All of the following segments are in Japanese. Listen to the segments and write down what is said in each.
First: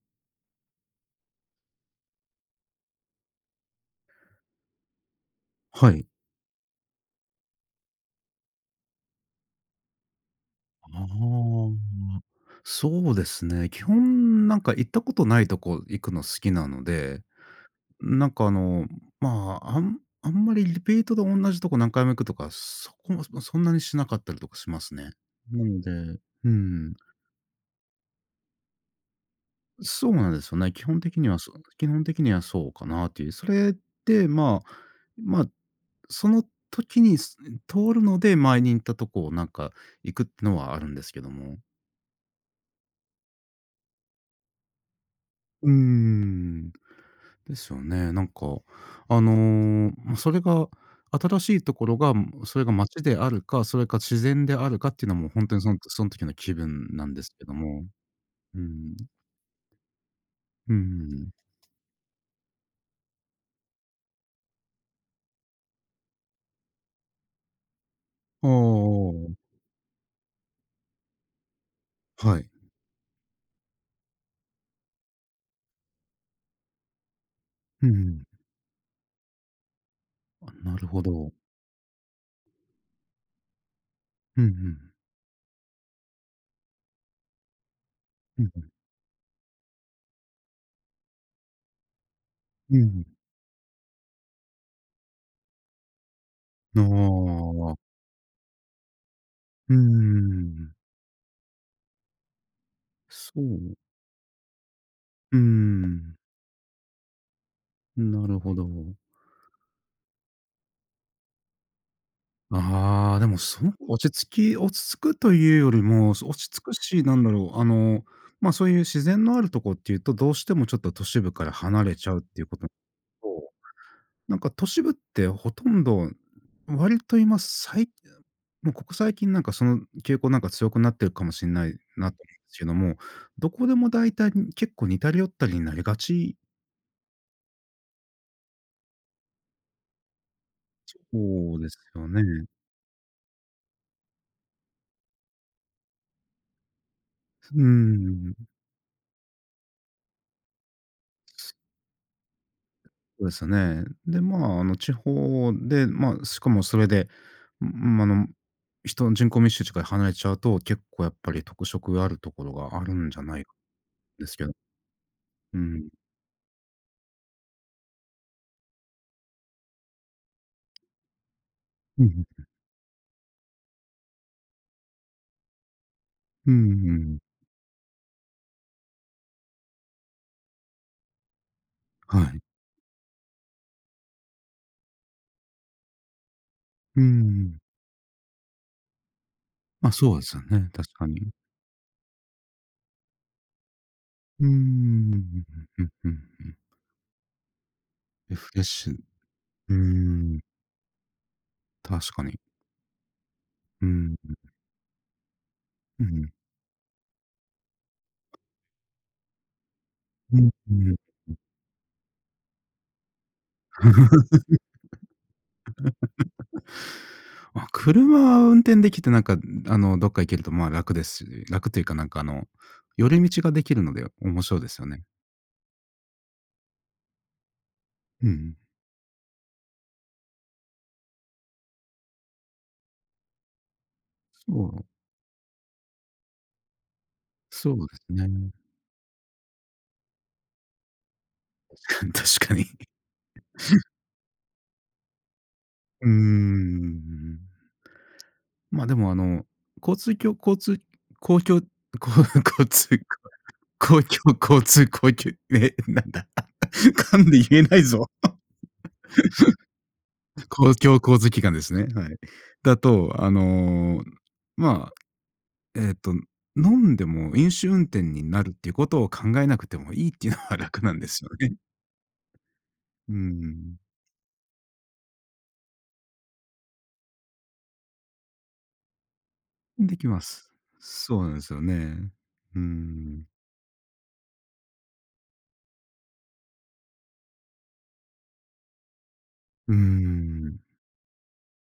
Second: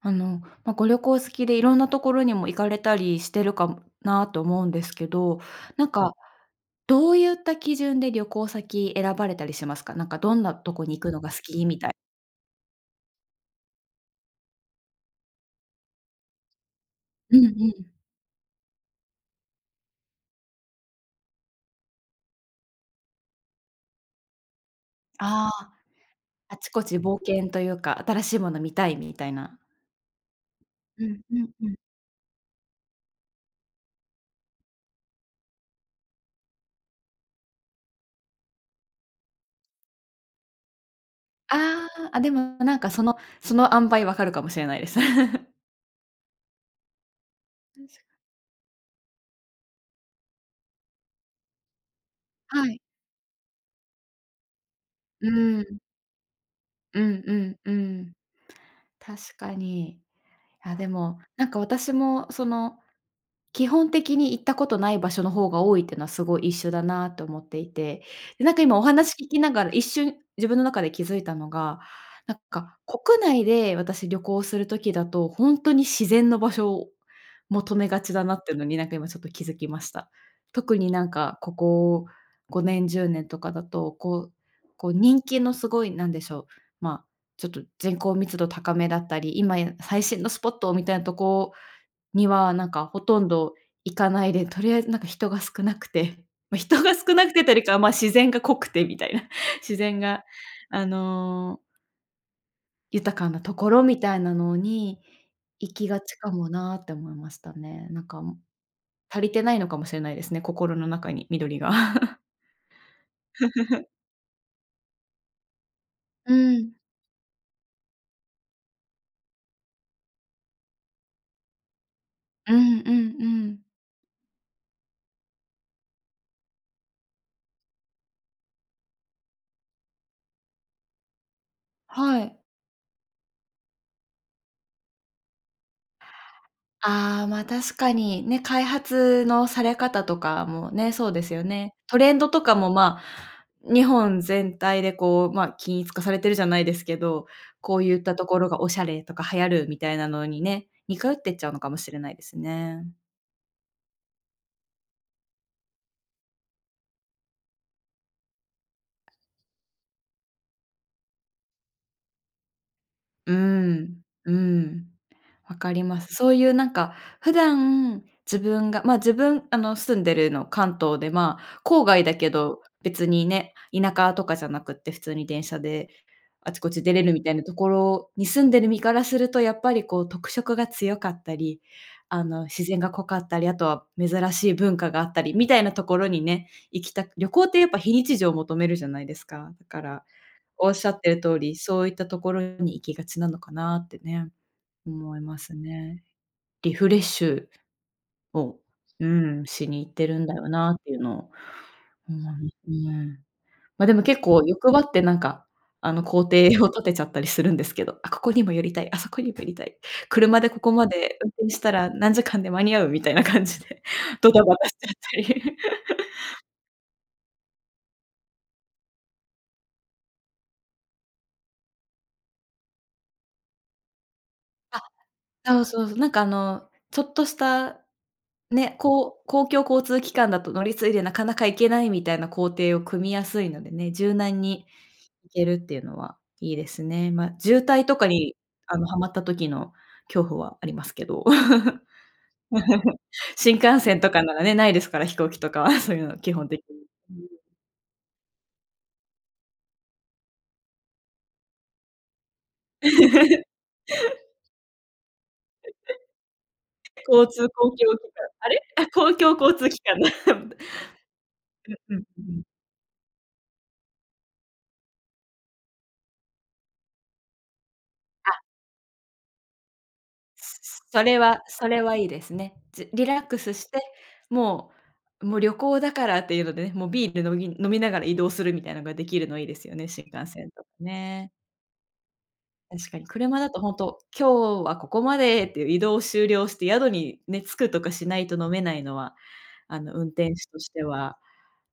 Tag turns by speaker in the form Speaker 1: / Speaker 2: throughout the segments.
Speaker 1: あの、ま、ご旅行好きで、色んなところにも行かれたりしてるかもなあと思うんですけど、なん
Speaker 2: はい。
Speaker 1: かどうゆった基準で旅行先選ばれたりしますか？なんか、どんなとこに
Speaker 2: あ
Speaker 1: 行
Speaker 2: あ、
Speaker 1: くのが好きみたい
Speaker 2: ん、そうですね。基本、なんか、行ったことないとこ行くの好きなので、
Speaker 1: うんうん。
Speaker 2: ん、なんか、あの、まあ、あんあんまりリピートで同じとこ何回も行くとか、そこも、ま、そんなにしなかったりとかしますね。
Speaker 1: あ
Speaker 2: な
Speaker 1: あ、
Speaker 2: のでうー
Speaker 1: あちこ
Speaker 2: ん。
Speaker 1: ち冒険というか、新しいもの見たい、みたいな。
Speaker 2: ん、そうなんですよね。基本
Speaker 1: うん、
Speaker 2: 的に
Speaker 1: う
Speaker 2: は、
Speaker 1: ん、
Speaker 2: そ
Speaker 1: うん。
Speaker 2: 基本的にはそうかなという。それで、まあ、まあ、その時に、すうん、通るので前に行ったとこなんか行くってのはあるんですけども。
Speaker 1: ああ、あ、でも、なんか、そのその塩梅分かるかもしれないです。
Speaker 2: うーん、ですよ ね。なんか、あの、ま、それが、新しいところが、ん、それ
Speaker 1: は
Speaker 2: が
Speaker 1: い。
Speaker 2: 街であるか、それか自然であるかっていうのはも
Speaker 1: う
Speaker 2: うほんと
Speaker 1: ー
Speaker 2: に、そ
Speaker 1: ん。
Speaker 2: んそん時の気分
Speaker 1: う
Speaker 2: なん
Speaker 1: ん
Speaker 2: です
Speaker 1: う
Speaker 2: けど
Speaker 1: ん、うー
Speaker 2: も。
Speaker 1: ん。
Speaker 2: うーん。
Speaker 1: 確かに。
Speaker 2: う
Speaker 1: あ、
Speaker 2: んう
Speaker 1: で
Speaker 2: んう
Speaker 1: も、
Speaker 2: ん。
Speaker 1: なんか、私も、その、基本的に、行ったことない場所の方が多いってのはすごい一緒だなと思っていて。で、
Speaker 2: ほ
Speaker 1: なんか、今お
Speaker 2: お、お
Speaker 1: 話聞
Speaker 2: お。
Speaker 1: きながら一瞬、自分の中で気づいたのが、なん
Speaker 2: はい。
Speaker 1: か、国内で私旅行する時だと、ほんとに自然の場所を求
Speaker 2: う
Speaker 1: め
Speaker 2: んう
Speaker 1: がち
Speaker 2: ん。
Speaker 1: だなってのに、なんか、今ちょっと気づきました。
Speaker 2: あ、な
Speaker 1: 特
Speaker 2: る
Speaker 1: に
Speaker 2: ほ
Speaker 1: なん
Speaker 2: ど。
Speaker 1: か、ここ5年、10年とかだと、こう
Speaker 2: うんうん。
Speaker 1: こう、人気のすごい、なんでしょう、まあ、ちょっと人口密
Speaker 2: う
Speaker 1: 度
Speaker 2: んうん。
Speaker 1: 高めだったり、「今や、最新のスポット！」みたいなとこには、なん
Speaker 2: うんう
Speaker 1: か、ほ
Speaker 2: ん。
Speaker 1: とんど行かないで、とりあえず、なんか、人が少なくて、ま、
Speaker 2: な
Speaker 1: 人が少なくてというよりか
Speaker 2: ああ。
Speaker 1: は、まあ、自然が濃くてみたいな。
Speaker 2: う
Speaker 1: 自
Speaker 2: ー
Speaker 1: 然が
Speaker 2: ん。
Speaker 1: あの豊かな
Speaker 2: そ
Speaker 1: とこ
Speaker 2: う。
Speaker 1: ろみたいなのに
Speaker 2: うー
Speaker 1: 行きがち
Speaker 2: ん。
Speaker 1: かもなあって思いましたね。なんか
Speaker 2: な
Speaker 1: も
Speaker 2: るほど。
Speaker 1: 足りてないのかもしれないですね、心の中に緑が。
Speaker 2: ああ、でもすごく 落ち着き落ち着くというよりもそう、
Speaker 1: う
Speaker 2: 落ち着く
Speaker 1: ん。
Speaker 2: し、なんだろう、あの、まあ、そういう自然のあるとこっていうと、どうしてもちょっと都市部から離れちゃうっていう
Speaker 1: う
Speaker 2: ことと、
Speaker 1: んうんうん。
Speaker 2: なんか都市部ってほとんど、割と今さいもうここ最近なんかその傾向なんか強くなってるかもしんないなと
Speaker 1: はい。
Speaker 2: けども、どこでも大体、ん結構、似たり寄ったりになりがち
Speaker 1: ああ、ま、確かに、ね、開発のされ方とかもね、そうですよ
Speaker 2: そうで
Speaker 1: ね。
Speaker 2: す
Speaker 1: ト
Speaker 2: よ
Speaker 1: レンドと
Speaker 2: ね。
Speaker 1: かも、まあ、日本全体でこう、まあ、均一化されてるじゃないですけど、
Speaker 2: うー
Speaker 1: こうゆったと
Speaker 2: ん。
Speaker 1: ころがおしゃれとか流行るみたいなのにね、似通ってっちゃうのかもしれないですね。
Speaker 2: そうですよね。で、まあ、あの地方でまあ、しかもそれで、むむ、ま、あの、人人口密集地から離れちゃうと、結構やっぱり特色があるところがあるんじゃ
Speaker 1: う
Speaker 2: ない
Speaker 1: ん。
Speaker 2: で
Speaker 1: う
Speaker 2: すけど
Speaker 1: ん。わ
Speaker 2: う
Speaker 1: かり
Speaker 2: ん。
Speaker 1: ます。そういうなんか、普段自分がま、自分、あの、住んでるの関東で、まあ、郊
Speaker 2: う
Speaker 1: 外
Speaker 2: んうん
Speaker 1: だけ
Speaker 2: うん。
Speaker 1: ど別にね、田舎とかじゃなくて普通に電車で
Speaker 2: う
Speaker 1: あ
Speaker 2: ん
Speaker 1: ちこ
Speaker 2: う
Speaker 1: ち
Speaker 2: ん
Speaker 1: 出
Speaker 2: う
Speaker 1: れ
Speaker 2: んう
Speaker 1: る
Speaker 2: ん。
Speaker 1: みたいなところに住んでる身からすると、やっぱりこう特色が強かったり、あ
Speaker 2: はい。
Speaker 1: の、自然が濃かったり、あとは珍しい文化があったりみたいなところにね、行き
Speaker 2: うん
Speaker 1: たく
Speaker 2: うん
Speaker 1: 旅行
Speaker 2: う
Speaker 1: って
Speaker 2: ん。
Speaker 1: やっぱ非日常を求めるじゃないですか。だか
Speaker 2: ま、
Speaker 1: ら、
Speaker 2: そうですよね、
Speaker 1: おっしゃ
Speaker 2: 確
Speaker 1: っ
Speaker 2: か
Speaker 1: てる
Speaker 2: に。
Speaker 1: 通り、そういったところに行きがちなのかなってね、
Speaker 2: うーん、う
Speaker 1: 思いま
Speaker 2: ん
Speaker 1: す
Speaker 2: うんうん
Speaker 1: ね。
Speaker 2: うんうん。
Speaker 1: リフレッシュ
Speaker 2: リフ
Speaker 1: を
Speaker 2: レッシュ。う
Speaker 1: うーん、し
Speaker 2: ー
Speaker 1: に行ってるんだ
Speaker 2: ん。
Speaker 1: よなっていうのを
Speaker 2: 確
Speaker 1: 思
Speaker 2: か
Speaker 1: い
Speaker 2: に。
Speaker 1: ますね。
Speaker 2: う
Speaker 1: ま、
Speaker 2: ー
Speaker 1: でも
Speaker 2: ん、
Speaker 1: 結
Speaker 2: う
Speaker 1: 構
Speaker 2: ん。
Speaker 1: 欲張ってなんかあの、
Speaker 2: うんう
Speaker 1: 行
Speaker 2: ん。
Speaker 1: 程を立てちゃったりするんですけど、あここにも寄りたい、あそこにも寄りたい、
Speaker 2: う
Speaker 1: 車
Speaker 2: ん
Speaker 1: でここ
Speaker 2: う
Speaker 1: ま
Speaker 2: ん。う
Speaker 1: で運
Speaker 2: ん。
Speaker 1: 転したら何時間で間に合うみたいな感じで ドタバタしちゃったり。
Speaker 2: まあ、車運転できてなんか、あの、どっか行けるとまあ楽ですし楽というかなんかあの、寄り道ができるので面白いです
Speaker 1: あ、
Speaker 2: よね。
Speaker 1: そうそうそう、なんかあの、ちょっとした
Speaker 2: うんうん。
Speaker 1: ね、こう公共交通機関だと乗り継いでなかなか行けないみたいな行程を組みやすいのでね、柔軟に
Speaker 2: そう。
Speaker 1: 行けるっていうのはいいですね。まあ、渋
Speaker 2: そ
Speaker 1: 滞
Speaker 2: う
Speaker 1: と
Speaker 2: で
Speaker 1: か
Speaker 2: す
Speaker 1: に
Speaker 2: ね。
Speaker 1: あの、はまった時の恐怖はありますけど。
Speaker 2: 確かに確かに。
Speaker 1: 新幹線とかならね、ないですから、飛行機とかはそうい
Speaker 2: う
Speaker 1: う
Speaker 2: ーん。う
Speaker 1: の基本的に。
Speaker 2: う
Speaker 1: うん。
Speaker 2: ん。まあ、でもあの、交通きょ交通公共こ交通こ公 共交通公きゅうえ、なんだ、噛
Speaker 1: 交
Speaker 2: んで
Speaker 1: 通
Speaker 2: 言え
Speaker 1: 公共
Speaker 2: ないぞ。
Speaker 1: 機関、あれ？公共交通機関だ。
Speaker 2: 公共交通機関です ね、
Speaker 1: うんうん
Speaker 2: はい。
Speaker 1: うん。
Speaker 2: だと、あの、まあ、えっと飲んでも飲酒運転に
Speaker 1: あ。
Speaker 2: なるっていうことを考えなくてもいいっていうのは楽なん
Speaker 1: そ
Speaker 2: で
Speaker 1: れ
Speaker 2: すよ
Speaker 1: は
Speaker 2: ね。
Speaker 1: それはいいですね。じリ
Speaker 2: うー
Speaker 1: ラックスし
Speaker 2: ん。
Speaker 1: て、もうもう旅行だからっていうのでね、もうビール飲み飲みながら移動するみたいなのができるのいいですよね、
Speaker 2: で
Speaker 1: 新
Speaker 2: きま
Speaker 1: 幹線
Speaker 2: す。
Speaker 1: とか
Speaker 2: そう
Speaker 1: ね。
Speaker 2: なんですよね。うー
Speaker 1: 確かに。
Speaker 2: ん。
Speaker 1: 車だとほんと、今日はここまでっていう移動を終了して宿にね、着くとかしないと飲めないのは、
Speaker 2: うー
Speaker 1: あの、運転手
Speaker 2: ん。
Speaker 1: としては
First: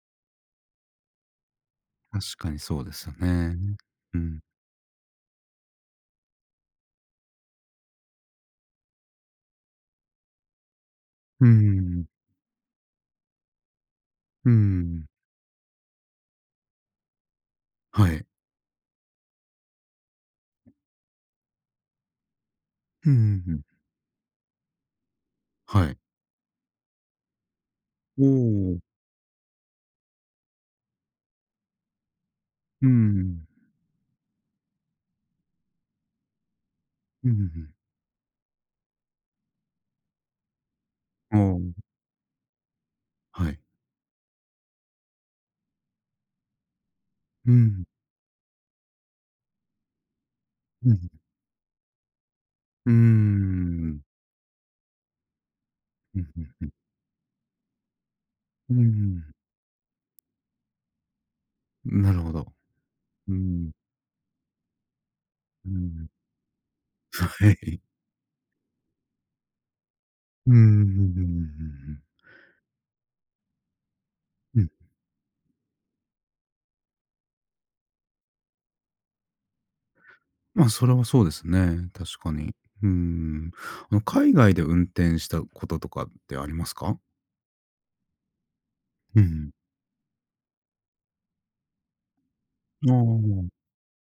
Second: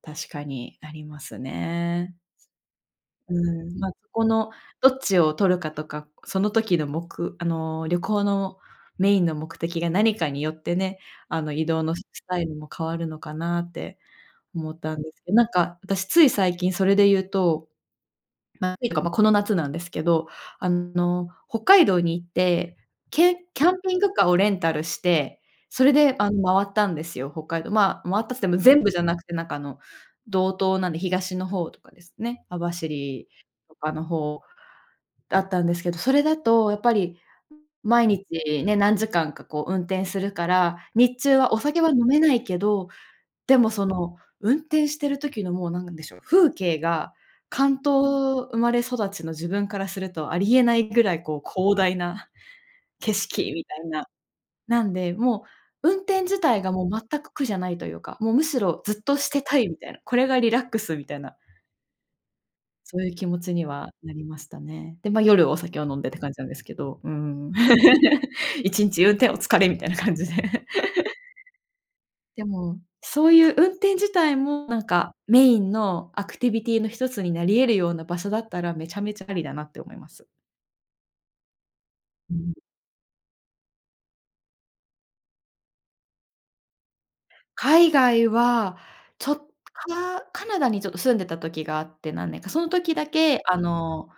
Speaker 1: 確かにありますね。
Speaker 2: 確かにそうですよ
Speaker 1: う
Speaker 2: ね。
Speaker 1: ーん。まあ、そ
Speaker 2: う
Speaker 1: こ
Speaker 2: ん。
Speaker 1: のどっちを取るかとか、その時のもくあの、旅行のメインの目的が何かによってね、あ
Speaker 2: うー
Speaker 1: の、移動の、ス
Speaker 2: ん。
Speaker 1: スタイルも変わるのかなって
Speaker 2: うー
Speaker 1: 思ったん
Speaker 2: ん。
Speaker 1: ですけなんか私つい最近それでいうと、
Speaker 2: はい。
Speaker 1: っていうか、ま、この夏なんですけど、あの、北海道に行って、
Speaker 2: う
Speaker 1: け
Speaker 2: ん、ふんふ
Speaker 1: キ
Speaker 2: ん。
Speaker 1: ャンピングカーをレンタルして、そ
Speaker 2: は
Speaker 1: れ
Speaker 2: い。
Speaker 1: であの、回ったんですよ、北海道。まあ、回
Speaker 2: お
Speaker 1: ったっても
Speaker 2: お。
Speaker 1: 全部じゃなくてなんかあの、道東なんで東の方とかですね、網
Speaker 2: うー
Speaker 1: 走
Speaker 2: ん。
Speaker 1: とかの方だったんですけど、それだとやっぱり
Speaker 2: うん、ふんふん。
Speaker 1: 毎日ね、何時間かこう、運転するから、日中
Speaker 2: お
Speaker 1: はお
Speaker 2: お。
Speaker 1: 酒は飲めないけど、
Speaker 2: は
Speaker 1: で
Speaker 2: い。
Speaker 1: もその運転してる時のもう何なんでしょう、風景が
Speaker 2: う
Speaker 1: 関
Speaker 2: ん。
Speaker 1: 東生まれ育ちの自分からするとありえない
Speaker 2: うん、
Speaker 1: ぐ
Speaker 2: ふ
Speaker 1: ら
Speaker 2: ん。
Speaker 1: いこう、広大な
Speaker 2: うー
Speaker 1: 景色みたいな。
Speaker 2: ん。
Speaker 1: なんで、もう運
Speaker 2: う
Speaker 1: 転
Speaker 2: ん、
Speaker 1: 自
Speaker 2: ふん
Speaker 1: 体
Speaker 2: ふん。
Speaker 1: がもう全く苦じゃないというか、もうむし
Speaker 2: うー
Speaker 1: ろずっとし
Speaker 2: ん。
Speaker 1: てたいみたいな、これがリラックスみたいな。
Speaker 2: うん、なるほど。
Speaker 1: そういう気
Speaker 2: う
Speaker 1: 持ちに
Speaker 2: ん。
Speaker 1: はなりましたね。で、ま、夜お
Speaker 2: う
Speaker 1: 酒を飲んで
Speaker 2: ん。
Speaker 1: って感じなんですけど。うー
Speaker 2: は
Speaker 1: ん。
Speaker 2: い。
Speaker 1: 1日運転お疲れ、みたいな感じで。
Speaker 2: うんうんうんうんうんう んうん。
Speaker 1: でも、そういう運転自体
Speaker 2: う
Speaker 1: も
Speaker 2: ん。
Speaker 1: なんか、メインのアクティビティの1つになり得るような場所だったら、めちゃめちゃありだなって思います。
Speaker 2: まあ、それはそうですね、確か
Speaker 1: う
Speaker 2: に。
Speaker 1: ん。
Speaker 2: うん。あの、海外で運転したこととかってありますか？
Speaker 1: 海外は、
Speaker 2: うんう
Speaker 1: ちょっと、
Speaker 2: ん。
Speaker 1: カナカナダにちょっと住んでた時があって。何年か。その
Speaker 2: あ
Speaker 1: 時だけ、
Speaker 2: あ。
Speaker 1: あの、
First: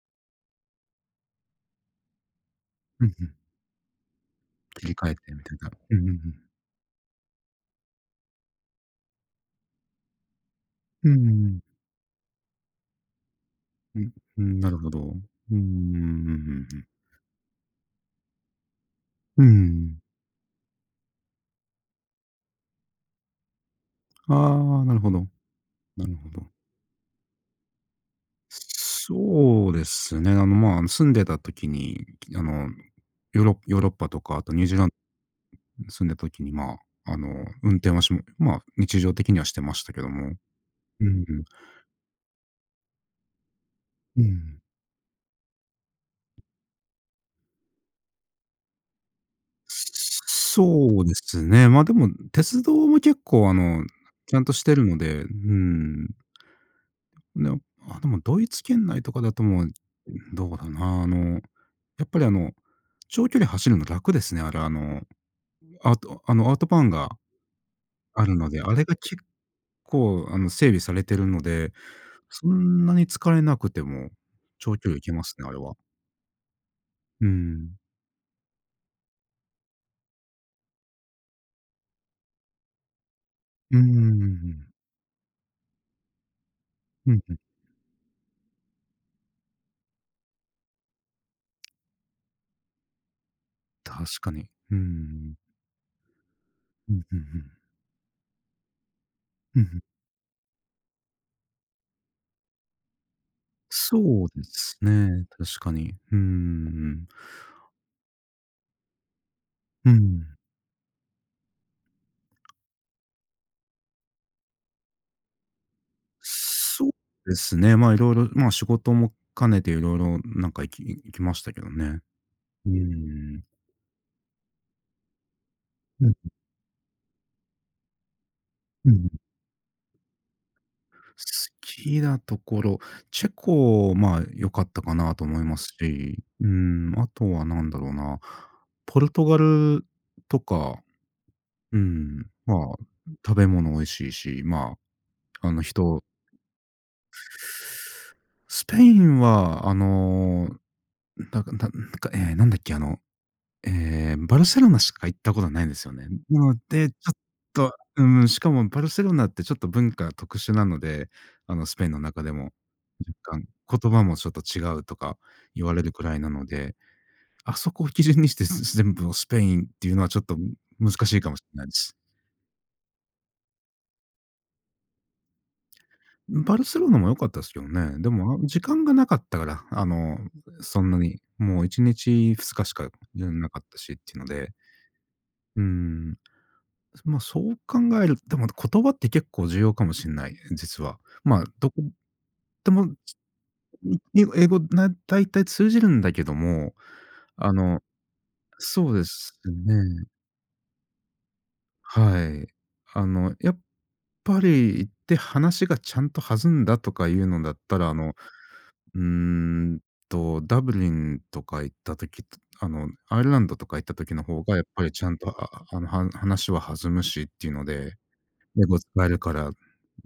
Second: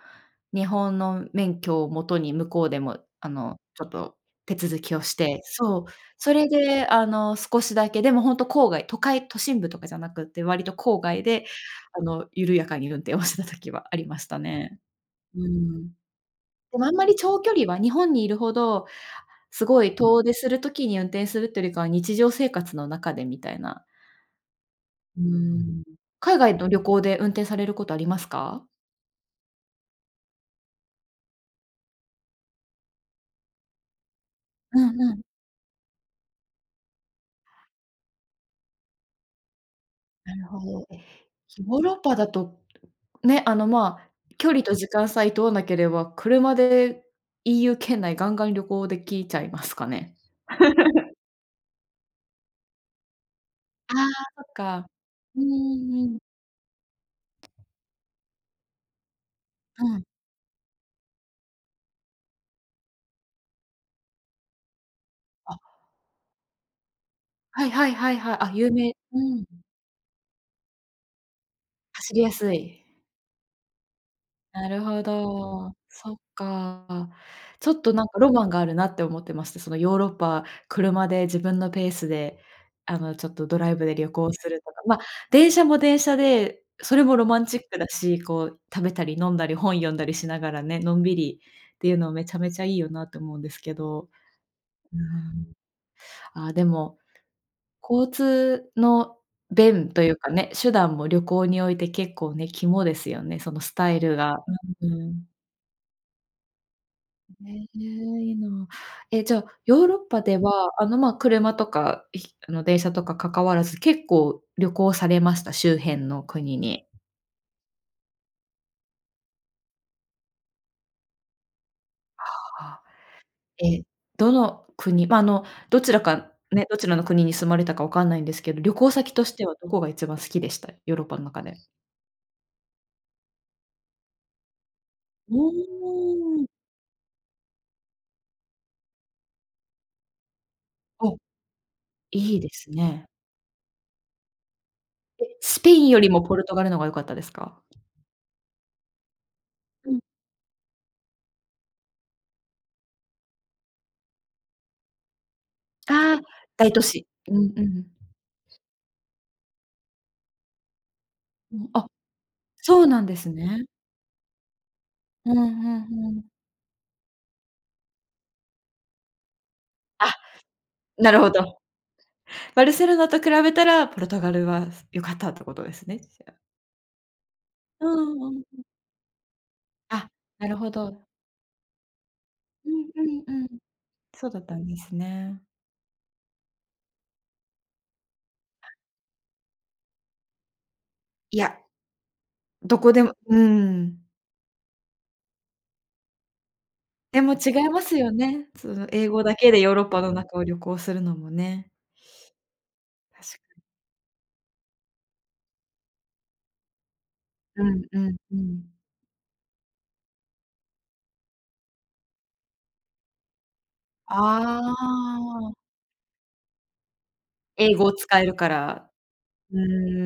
Speaker 1: 日本の免許を元に向こうでも、
Speaker 2: うんう
Speaker 1: あ
Speaker 2: ん。
Speaker 1: の、ちょっと手続
Speaker 2: 切り
Speaker 1: きを
Speaker 2: 替
Speaker 1: し
Speaker 2: えて
Speaker 1: て
Speaker 2: みたいな。
Speaker 1: そう、
Speaker 2: うんうんう
Speaker 1: そ
Speaker 2: ん。
Speaker 1: れで、あの、少しだけ。でもほんと郊外、都会都心部とかじゃなくって割と郊
Speaker 2: うんう
Speaker 1: 外
Speaker 2: ん
Speaker 1: で、
Speaker 2: うん。
Speaker 1: あの、緩やかに運転を してた時はあ
Speaker 2: う
Speaker 1: り
Speaker 2: ん、
Speaker 1: ました
Speaker 2: うん。なる
Speaker 1: ね。
Speaker 2: ほど。
Speaker 1: うー
Speaker 2: うんうんうんうん
Speaker 1: ん。
Speaker 2: うんうんう
Speaker 1: でも
Speaker 2: ん。
Speaker 1: あんまり長距離は、日本にいるほど、
Speaker 2: うんうんう
Speaker 1: すごい
Speaker 2: ん。
Speaker 1: 遠出する時に運転するっていうよりかは、日常生活の中でみたいな。
Speaker 2: ああ、なるほ
Speaker 1: うー
Speaker 2: ど。
Speaker 1: ん。
Speaker 2: なるほ
Speaker 1: 海
Speaker 2: ど。
Speaker 1: 外の旅行で、運転されることありますか？
Speaker 2: そうですね。あの、まあ、あの、住んでた時に、いき、あの、ヨーロッヨーロッパとか、あとニュージ
Speaker 1: う
Speaker 2: ーラン、
Speaker 1: んうん。
Speaker 2: 住んでた時に、ま、あの、運転は、しま日常的にはしてましたけども。
Speaker 1: なるほど。ええ。
Speaker 2: うんうん。
Speaker 1: ヨーロッパだと、ね、あの、まあ、
Speaker 2: う
Speaker 1: 距
Speaker 2: ん。
Speaker 1: 離と時間さえ問わなければ、車で EU 圏内、ガンガン旅行出来ちゃいますかね。
Speaker 2: そうで すね。ま、でも、鉄道も結構、あの、
Speaker 1: ああ、
Speaker 2: ちゃ
Speaker 1: そ
Speaker 2: ん
Speaker 1: っ
Speaker 2: としてる
Speaker 1: か。
Speaker 2: ので。う
Speaker 1: うんう
Speaker 2: ん。
Speaker 1: んうん。
Speaker 2: の、あ、でも、ドイツ圏内とかだともう、
Speaker 1: うん。
Speaker 2: どうだな、あの、やっぱりあの、長距離走るの楽ですね。あれ、あの、
Speaker 1: あ。
Speaker 2: アウト、あの、アウトバーンが
Speaker 1: はいはいはい
Speaker 2: あ
Speaker 1: は
Speaker 2: る
Speaker 1: い。
Speaker 2: の
Speaker 1: あ、
Speaker 2: で。あ
Speaker 1: 有
Speaker 2: れ
Speaker 1: 名。
Speaker 2: が結
Speaker 1: うんうん。
Speaker 2: 構、あの、整備されているので。
Speaker 1: 走りや
Speaker 2: そ
Speaker 1: すい。
Speaker 2: んなに疲れなくても、
Speaker 1: な
Speaker 2: 長
Speaker 1: る
Speaker 2: 距離
Speaker 1: ほ
Speaker 2: 行けますね。あれは。
Speaker 1: ど。そっか。
Speaker 2: う
Speaker 1: ちょ
Speaker 2: ん。
Speaker 1: っとなんか、ロマンがあるなって思ってまして。その、ヨーロッパ、車で、自分のペースで、あの、ちょっと、ドラ
Speaker 2: う
Speaker 1: イ
Speaker 2: ー
Speaker 1: ブで旅行する
Speaker 2: ん。
Speaker 1: とか。まあ、電車も電車で、それ
Speaker 2: う
Speaker 1: も
Speaker 2: ん、
Speaker 1: ロ
Speaker 2: うん。
Speaker 1: マンチックだし。こう、食べたり飲んだり本読んだりしながらね、のんびりっていうのは、めちゃめちゃいいよなと思うんですけ
Speaker 2: 確
Speaker 1: ど。
Speaker 2: かに。うー
Speaker 1: う
Speaker 2: ん。
Speaker 1: ーん、あで
Speaker 2: うん
Speaker 1: も、
Speaker 2: うんうん。
Speaker 1: 交通の
Speaker 2: うんうん。
Speaker 1: 便というかね、手段も旅行において結構ね、肝ですよね。そのスタイル
Speaker 2: そう
Speaker 1: が。
Speaker 2: です
Speaker 1: うん、う
Speaker 2: ね、
Speaker 1: ん。
Speaker 2: 確かに。うんうんうんうん。
Speaker 1: ん、ええ。いいな。え、じゃあヨー
Speaker 2: うん
Speaker 1: ロ
Speaker 2: う
Speaker 1: ッパ
Speaker 2: ん。
Speaker 1: では、あのま、車とか、ひ、あの、電車とか関わらず、結構旅行されました？周辺の国に？
Speaker 2: そうですね。ま、色々、ま、仕事も兼ねて色々なんか、行き行きましたけどね。うー
Speaker 1: はあ。
Speaker 2: ん。
Speaker 1: え、どの国、ま、あの、どちら
Speaker 2: うん、うん。
Speaker 1: か、ね、どちらの国に住まれたか、わかんないんですけど。旅行
Speaker 2: うん-う
Speaker 1: 先
Speaker 2: ん。
Speaker 1: としては、どこが一番好きでした？ヨーロッ
Speaker 2: 好
Speaker 1: パの中で。
Speaker 2: きなところ。チェコ、まあ、良かったかなと
Speaker 1: う
Speaker 2: 思いますし。
Speaker 1: ー
Speaker 2: う
Speaker 1: ん。
Speaker 2: ん、あとは何だろうな、ポルトガルとか。
Speaker 1: ああ。
Speaker 2: うん、
Speaker 1: いいです
Speaker 2: まあ、
Speaker 1: ね。
Speaker 2: 食べ物美味しいし。ま
Speaker 1: え、
Speaker 2: あ、あ
Speaker 1: ス
Speaker 2: の、
Speaker 1: ペインよ
Speaker 2: 人。
Speaker 1: りもポルトガルのが良かったですか？
Speaker 2: スペインは、あ
Speaker 1: うん。
Speaker 2: の、なんか、なんなんか、ええ、なんだっけ、あの、え、バルセロナしか行ったことないんですよね。
Speaker 1: ああ、
Speaker 2: なの
Speaker 1: 大都
Speaker 2: で、ち
Speaker 1: 市。
Speaker 2: ょっ
Speaker 1: うんう
Speaker 2: と、
Speaker 1: ん。
Speaker 2: うん、しかもバルセロナって、ちょっと文化特殊なので。あ
Speaker 1: う
Speaker 2: の、
Speaker 1: ん、
Speaker 2: スペ
Speaker 1: あ。
Speaker 2: インの中でも、
Speaker 1: そうなんです
Speaker 2: なんか、
Speaker 1: ね。
Speaker 2: 言葉もちょっと違うとか
Speaker 1: うんう
Speaker 2: 言われるく
Speaker 1: んう
Speaker 2: らい
Speaker 1: ん。
Speaker 2: なので。あそこを基準にして、全部をスペインっていうのは、
Speaker 1: あ、
Speaker 2: ちょっと難し
Speaker 1: な
Speaker 2: い
Speaker 1: る
Speaker 2: か
Speaker 1: ほ
Speaker 2: もしん
Speaker 1: ど。
Speaker 2: ないです。
Speaker 1: バルセロナと比べたら、ポルトガルは、す、良かったってことですね。じゃあ。
Speaker 2: ん、バルセロナも良かったですけど
Speaker 1: う
Speaker 2: ね。で
Speaker 1: んう
Speaker 2: も、
Speaker 1: ん。
Speaker 2: あ、
Speaker 1: う
Speaker 2: 時
Speaker 1: ん。
Speaker 2: 間がなかったから。あ
Speaker 1: あ、
Speaker 2: の、え、
Speaker 1: なるほ
Speaker 2: そんな
Speaker 1: ど。
Speaker 2: に。もう1日、2日
Speaker 1: う
Speaker 2: しか
Speaker 1: ん、う
Speaker 2: い
Speaker 1: ん、
Speaker 2: らん
Speaker 1: うん。
Speaker 2: なかったしっていうの
Speaker 1: そうだっ
Speaker 2: で。
Speaker 1: たんですね。
Speaker 2: うん。そ、ま、そう考えると、でも、
Speaker 1: あ。
Speaker 2: 言葉って結構重要かもしんない、実は。
Speaker 1: い
Speaker 2: ま、
Speaker 1: や、
Speaker 2: どこで
Speaker 1: ど
Speaker 2: も、
Speaker 1: こでも
Speaker 2: す、
Speaker 1: う
Speaker 2: ん、
Speaker 1: ん。
Speaker 2: には英語、な、大体通じるんだけども。
Speaker 1: でも違
Speaker 2: あ
Speaker 1: いま
Speaker 2: の
Speaker 1: すよね。その、
Speaker 2: そうで
Speaker 1: 英語だ
Speaker 2: す
Speaker 1: けでヨーロッパ
Speaker 2: ね。
Speaker 1: の中を旅行するのもね。
Speaker 2: はい。あ
Speaker 1: 確
Speaker 2: の、や
Speaker 1: か
Speaker 2: っ
Speaker 1: に。
Speaker 2: ぱり、行って話がちゃんと弾んだとかいうのだっ
Speaker 1: う
Speaker 2: た
Speaker 1: ん、
Speaker 2: ら、あ
Speaker 1: う
Speaker 2: の、
Speaker 1: ん、うん。
Speaker 2: うーんと、ダブリンとか行った時とあの、アイルランドとか行った時の方が、
Speaker 1: あ
Speaker 2: やっぱりちゃんと、あ
Speaker 1: ーあ。
Speaker 2: ああの、は話は弾むしっていうの
Speaker 1: 英語を
Speaker 2: で。
Speaker 1: 使えるか
Speaker 2: 英語使
Speaker 1: ら。
Speaker 2: えるから。
Speaker 1: う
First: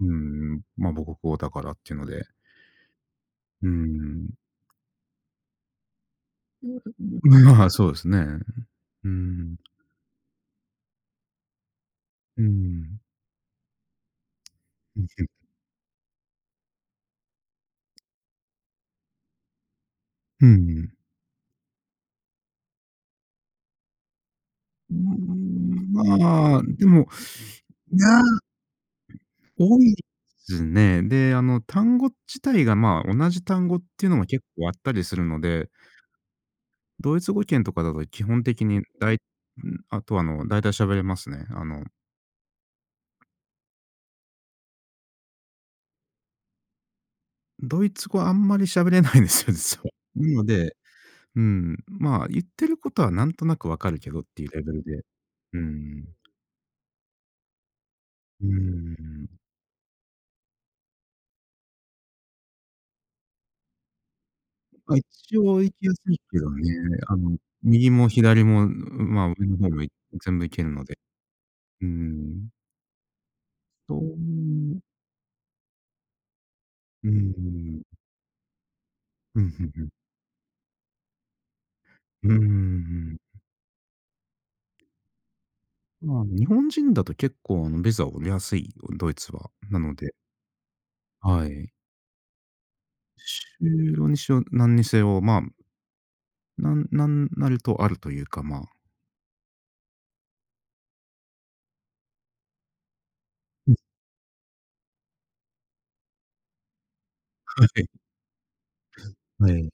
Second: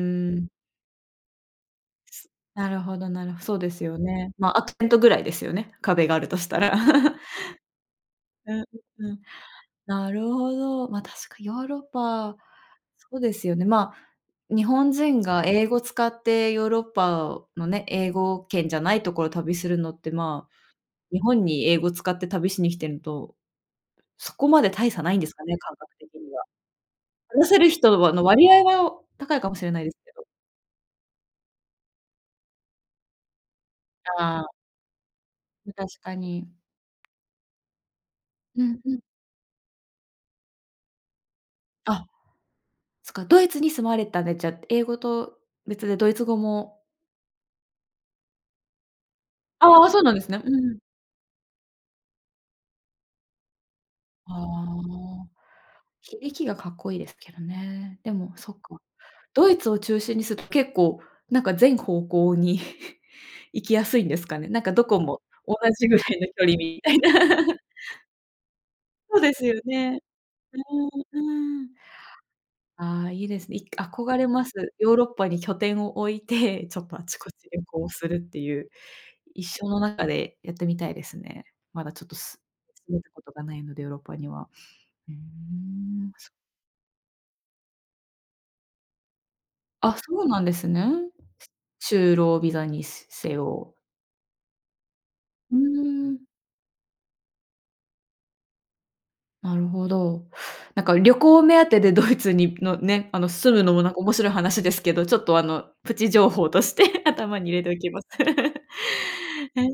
Speaker 2: う
Speaker 1: ん。
Speaker 2: ん、ま、母国語だからっていうので。
Speaker 1: なるほどなるほど。そう
Speaker 2: うー
Speaker 1: ですよね。
Speaker 2: ん。
Speaker 1: まあ、アクセントぐらいですよね、壁があるとした
Speaker 2: う
Speaker 1: ら。
Speaker 2: う う。まあ、そうですね。
Speaker 1: うん、
Speaker 2: う
Speaker 1: うん。
Speaker 2: ん。
Speaker 1: なるほど。まあ、確かにヨーロッパ
Speaker 2: うーん。
Speaker 1: そうですよね。まあ、日本人
Speaker 2: [unintelligible]
Speaker 1: が英語を使って、ヨーロッパのね、英語圏じゃないところを旅するのって、
Speaker 2: う
Speaker 1: ま
Speaker 2: んう
Speaker 1: あ、
Speaker 2: ん。
Speaker 1: 日本に英語使って旅しに来てると、そこまで大
Speaker 2: う
Speaker 1: 差ないんですかね。感
Speaker 2: ん、
Speaker 1: 覚的には。
Speaker 2: ま、でも、
Speaker 1: 話せる人は
Speaker 2: や、
Speaker 1: の割合は高いかもしれな
Speaker 2: 多
Speaker 1: いで
Speaker 2: い、
Speaker 1: すけど。
Speaker 2: ずね。で、あの、単語自体がまあ、同じ単語っていうのも
Speaker 1: あ
Speaker 2: 結
Speaker 1: あ。
Speaker 2: 構あったりするので。
Speaker 1: まあ、確かに。
Speaker 2: ドイツ語圏とかだと、基本
Speaker 1: う
Speaker 2: 的
Speaker 1: ん
Speaker 2: に
Speaker 1: うん。
Speaker 2: だいうん。あとは、あの、大体喋れますね。あの。
Speaker 1: あ、そか、ドイツに住まわれてたんで、じゃあ、英語と別でドイツ語も
Speaker 2: ドイツ語あんまり喋れないんですよ、実
Speaker 1: ああ、
Speaker 2: は。
Speaker 1: そうなんで
Speaker 2: な
Speaker 1: すね。
Speaker 2: の
Speaker 1: う
Speaker 2: で、
Speaker 1: ん。
Speaker 2: うん、まあ、言ってることは何となく分かるけどっ
Speaker 1: あ
Speaker 2: ていうレベルで。
Speaker 1: あ。
Speaker 2: うん。
Speaker 1: ひ駅がかっこいいですけどね。でも
Speaker 2: う
Speaker 1: そっか、
Speaker 2: ーん。
Speaker 1: ドイツを中心にす結構なんか全方向に行きやすいんですかね。なんかど
Speaker 2: ま、
Speaker 1: こも
Speaker 2: 一
Speaker 1: 同
Speaker 2: 応行き
Speaker 1: じ
Speaker 2: や
Speaker 1: ぐ
Speaker 2: す
Speaker 1: ら
Speaker 2: いす
Speaker 1: いの距
Speaker 2: け
Speaker 1: 離
Speaker 2: ど
Speaker 1: に
Speaker 2: ね。
Speaker 1: みたいな。
Speaker 2: あの、右も左も、
Speaker 1: そう
Speaker 2: ま
Speaker 1: で
Speaker 2: あ、
Speaker 1: す
Speaker 2: 上の
Speaker 1: よ
Speaker 2: 方以外
Speaker 1: ね。
Speaker 2: 全部行けるので。
Speaker 1: うん、うん。
Speaker 2: うん。
Speaker 1: ああ、いいですね。い
Speaker 2: と
Speaker 1: 憧れます。
Speaker 2: う。
Speaker 1: ヨーロッパに拠点を置いて、ちょっとあ
Speaker 2: うんう
Speaker 1: ちこち旅
Speaker 2: ん。
Speaker 1: 行するっていう。
Speaker 2: う
Speaker 1: 一
Speaker 2: ん、ふ
Speaker 1: 生
Speaker 2: ん
Speaker 1: の
Speaker 2: ふん。
Speaker 1: 中でやってみたいですね。まだちょっと
Speaker 2: うんうんう
Speaker 1: す
Speaker 2: んう
Speaker 1: 住めた
Speaker 2: ん、
Speaker 1: こと
Speaker 2: う。
Speaker 1: がないので、ヨーロッパには。うん。あ
Speaker 2: まあ、
Speaker 1: そ
Speaker 2: 日本人だと結構あの、ビザは出やすいよ、ドイツは。なの
Speaker 1: あ、
Speaker 2: で
Speaker 1: そうなんですね。
Speaker 2: はい。
Speaker 1: 就労ビザにすせ
Speaker 2: 就
Speaker 1: よ。
Speaker 2: 労にしろ何にせよ、ま
Speaker 1: ふーん。
Speaker 2: なんなんなるとあるというか、まあ。
Speaker 1: なるほど。なんか旅行目当てでドイツにのね、あの、住む
Speaker 2: う
Speaker 1: の
Speaker 2: ん。
Speaker 1: もなんか、面白い話ですけど、ちょっとあの、プチ情報として頭に入れ
Speaker 2: はい
Speaker 1: てお
Speaker 2: はい。
Speaker 1: きます。
Speaker 2: は
Speaker 1: え、
Speaker 2: い。う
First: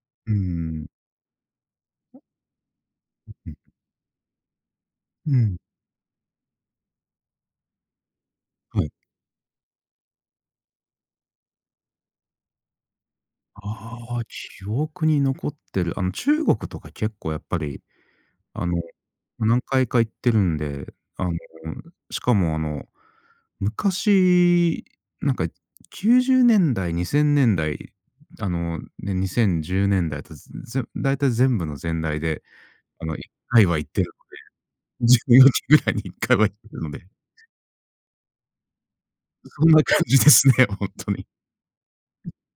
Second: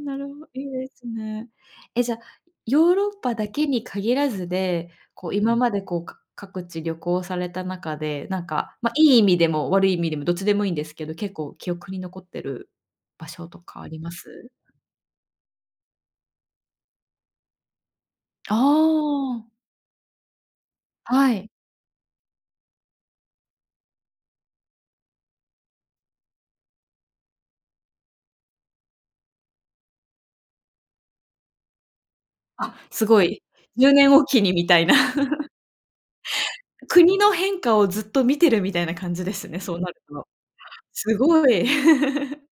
Speaker 1: なる
Speaker 2: ー
Speaker 1: ほいいで
Speaker 2: ん。
Speaker 1: すね。え、じゃ、
Speaker 2: あ。
Speaker 1: ヨーロッパだけ
Speaker 2: [unintelligible]
Speaker 1: に限らずで、こう
Speaker 2: う
Speaker 1: 今
Speaker 2: ん。
Speaker 1: まで、こう、か各地旅行された中で、なんか、
Speaker 2: は
Speaker 1: ま、
Speaker 2: い。
Speaker 1: いい意味でも悪い意味でも、どっちでもいいんですけど、結構記憶に残ってる場所とかありま
Speaker 2: ああ、
Speaker 1: す？
Speaker 2: 記憶に残ってる。あの、中国とか結構やっぱり、
Speaker 1: あ
Speaker 2: あの、
Speaker 1: あ。
Speaker 2: 何回か行ってるんで。あの、
Speaker 1: はい。
Speaker 2: しかもあの、昔、なんか90年代、2000年代、あの、ね、2010年代とつづぜろ大体全部のぜん代で、
Speaker 1: あ、す
Speaker 2: あの、い
Speaker 1: ご
Speaker 2: っ
Speaker 1: い。
Speaker 2: かいは
Speaker 1: じ
Speaker 2: 行
Speaker 1: ゅ
Speaker 2: っ
Speaker 1: う
Speaker 2: て
Speaker 1: ね
Speaker 2: る
Speaker 1: んおきにみたいな。
Speaker 2: ので。10年 おきぐらいに1回は行ってるので。
Speaker 1: 国の変化をずっと見てるみたいな感じです
Speaker 2: う、
Speaker 1: ね、
Speaker 2: そん
Speaker 1: そう
Speaker 2: な
Speaker 1: な
Speaker 2: 感
Speaker 1: る
Speaker 2: じ
Speaker 1: と。
Speaker 2: ですね、ほんと
Speaker 1: す
Speaker 2: に。
Speaker 1: ごい。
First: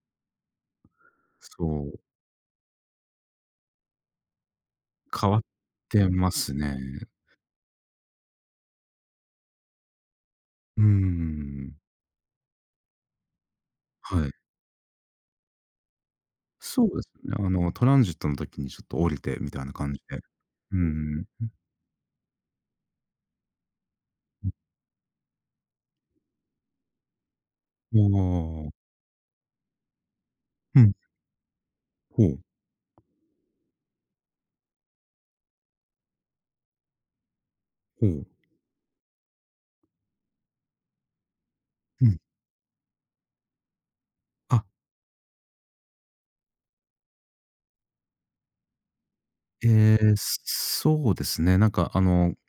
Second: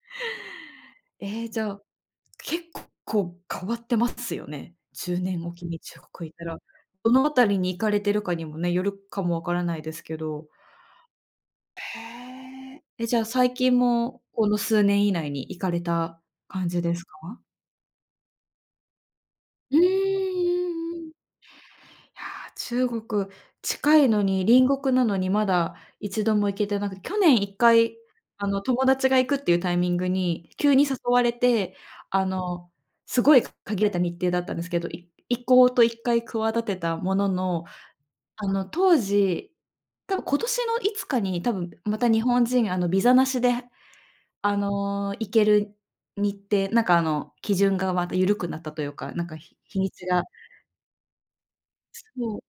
Speaker 1: え、じ
Speaker 2: そ
Speaker 1: ゃあ、
Speaker 2: う。
Speaker 1: 結構こう変わってますよね。じゅう
Speaker 2: 変
Speaker 1: ね
Speaker 2: わっ
Speaker 1: んおきに中
Speaker 2: て
Speaker 1: 国
Speaker 2: ま
Speaker 1: 行った
Speaker 2: す
Speaker 1: ら、
Speaker 2: ね。
Speaker 1: どのあたりに行かれてるかにもね、よるかも分からないですけど。
Speaker 2: うーん。
Speaker 1: へえ。え、じゃあ、最近も
Speaker 2: はい。
Speaker 1: この数年以内に行かれた感じ
Speaker 2: そ
Speaker 1: で
Speaker 2: うで
Speaker 1: す
Speaker 2: すね。
Speaker 1: か？
Speaker 2: あの、トランジットの時にちょっと降りてみたいな
Speaker 1: うーん、
Speaker 2: 感じで。うんう
Speaker 1: うんうん。
Speaker 2: ん。う。
Speaker 1: いや、中国近いのに、
Speaker 2: うん。
Speaker 1: 隣国なのに、まだ一度も行けてなく去年一回、
Speaker 2: う
Speaker 1: あの、
Speaker 2: わ。
Speaker 1: 友達が行くっていうタイミングに急
Speaker 2: う
Speaker 1: に
Speaker 2: ん。
Speaker 1: 誘われて、あ
Speaker 2: ほう。
Speaker 1: の、すごい限れた日程だったんですけど、い行こうと一回企てたものの、
Speaker 2: ほう。
Speaker 1: あの当時、たぶん今年のいつかに、多分ま
Speaker 2: う
Speaker 1: た
Speaker 2: ん。
Speaker 1: 日本人、あの、ビザなしで、あ
Speaker 2: あ。
Speaker 1: の、行ける日程、なんかあの、基準がまた緩くなったというか、なんかひ日に
Speaker 2: え
Speaker 1: ち
Speaker 2: え、
Speaker 1: が
Speaker 2: そそうですね。なんかあ
Speaker 1: そ
Speaker 2: の、
Speaker 1: う。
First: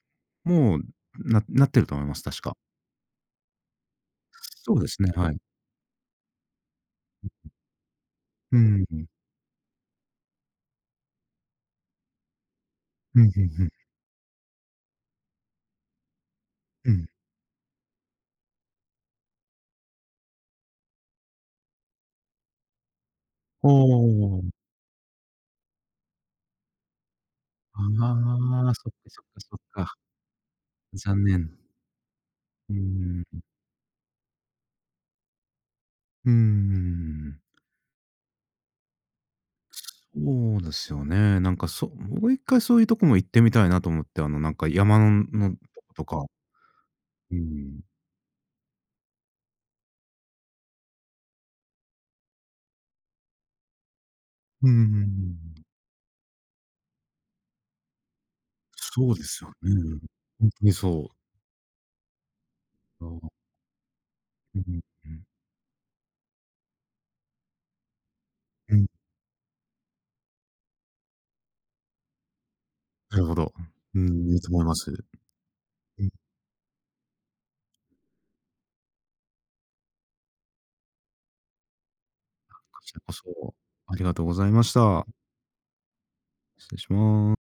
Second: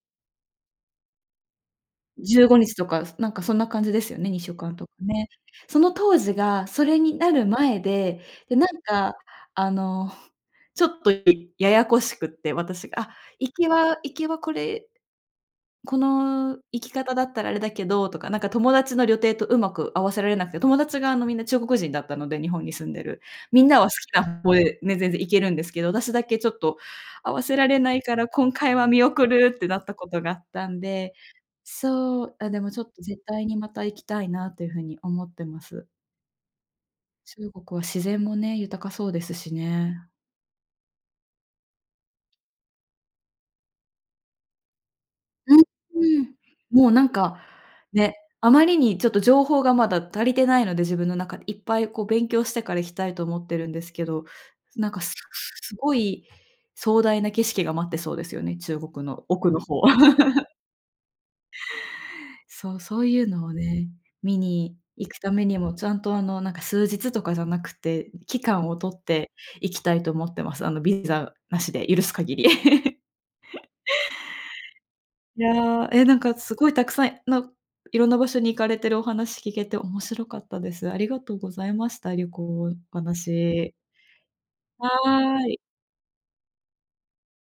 Speaker 2: もうななってると思います、
Speaker 1: じ
Speaker 2: 確
Speaker 1: ゅう
Speaker 2: か。
Speaker 1: ごにちとか、なんかそんな感じですよね、にしゅうか
Speaker 2: そ
Speaker 1: ん
Speaker 2: う
Speaker 1: と
Speaker 2: で
Speaker 1: か
Speaker 2: すね、
Speaker 1: ね。
Speaker 2: はい。
Speaker 1: その当時がそれになる前で、で、
Speaker 2: うう。う
Speaker 1: なん
Speaker 2: んうん。
Speaker 1: かあの、ちょっと、いややこしくって私があ、
Speaker 2: うん、ふん
Speaker 1: 行
Speaker 2: ふ
Speaker 1: き
Speaker 2: ん。
Speaker 1: は行きはこれ、この行き
Speaker 2: うん。
Speaker 1: 方だったらあれだけどとか、なんか友達の旅程とうまく合わせられなくて。友達が、あの、みんな中国人だったので、日本に住んでる。みん
Speaker 2: ほ
Speaker 1: なは好きな
Speaker 2: う。
Speaker 1: ほえね、全然行けるんですけど、私だけちょっと、合わせられないから、今
Speaker 2: ああ、
Speaker 1: 回は
Speaker 2: そっか
Speaker 1: 見
Speaker 2: そっ
Speaker 1: 送
Speaker 2: か
Speaker 1: る
Speaker 2: そっ
Speaker 1: ってなっ
Speaker 2: か。
Speaker 1: たことがあったんで。
Speaker 2: 残念。
Speaker 1: そう、あ、でも
Speaker 2: うー
Speaker 1: ちょっと絶
Speaker 2: ん、うん。
Speaker 1: 対にまた行きたいなというふうに思ってます。
Speaker 2: うんうんうんうんうん。
Speaker 1: 中国は自然もね、豊かそうですしね。
Speaker 2: そうですよね。なんか、そもう一回そういうとこも行ってみたいなと思って、あの、なんか山のの
Speaker 1: う、
Speaker 2: んと
Speaker 1: う
Speaker 2: か。
Speaker 1: ん。もうなん
Speaker 2: うー
Speaker 1: か、
Speaker 2: ん。
Speaker 1: ね、あまりにちょっと情報がまだ足りてないので、自分の中で。いっぱいこう勉強してから行きたいと思ってるんですけど。
Speaker 2: うんうんう
Speaker 1: なん
Speaker 2: んう
Speaker 1: か
Speaker 2: んう
Speaker 1: すす
Speaker 2: ん。
Speaker 1: すごい壮大な景色が待ってそうですよね、中国
Speaker 2: そうで
Speaker 1: の
Speaker 2: すよ
Speaker 1: 奥の方。
Speaker 2: ね。ほん とにそう。
Speaker 1: そうそ
Speaker 2: あ
Speaker 1: ういう
Speaker 2: あ。
Speaker 1: のをね、見
Speaker 2: うう、
Speaker 1: に
Speaker 2: ふ
Speaker 1: 行く
Speaker 2: ん。
Speaker 1: ためにもちゃんと、あの、なんか数日とかじゃなくて、期間
Speaker 2: う
Speaker 1: を
Speaker 2: ん。
Speaker 1: 取っていきたいと思ってます。あの、ビザなしで許す限り。
Speaker 2: なるほど。うん、いいと思います。
Speaker 1: いや、
Speaker 2: う
Speaker 1: え、
Speaker 2: ん。
Speaker 1: なんかすごいたくさんの、いろんな場所に行かれてるお話聞けて面白かったです。ありがとうございました。旅
Speaker 2: あ、
Speaker 1: 行の
Speaker 2: こち
Speaker 1: お
Speaker 2: らこそ、
Speaker 1: 話。
Speaker 2: ありがとうございまし
Speaker 1: は
Speaker 2: た。
Speaker 1: い。
Speaker 2: 失礼しま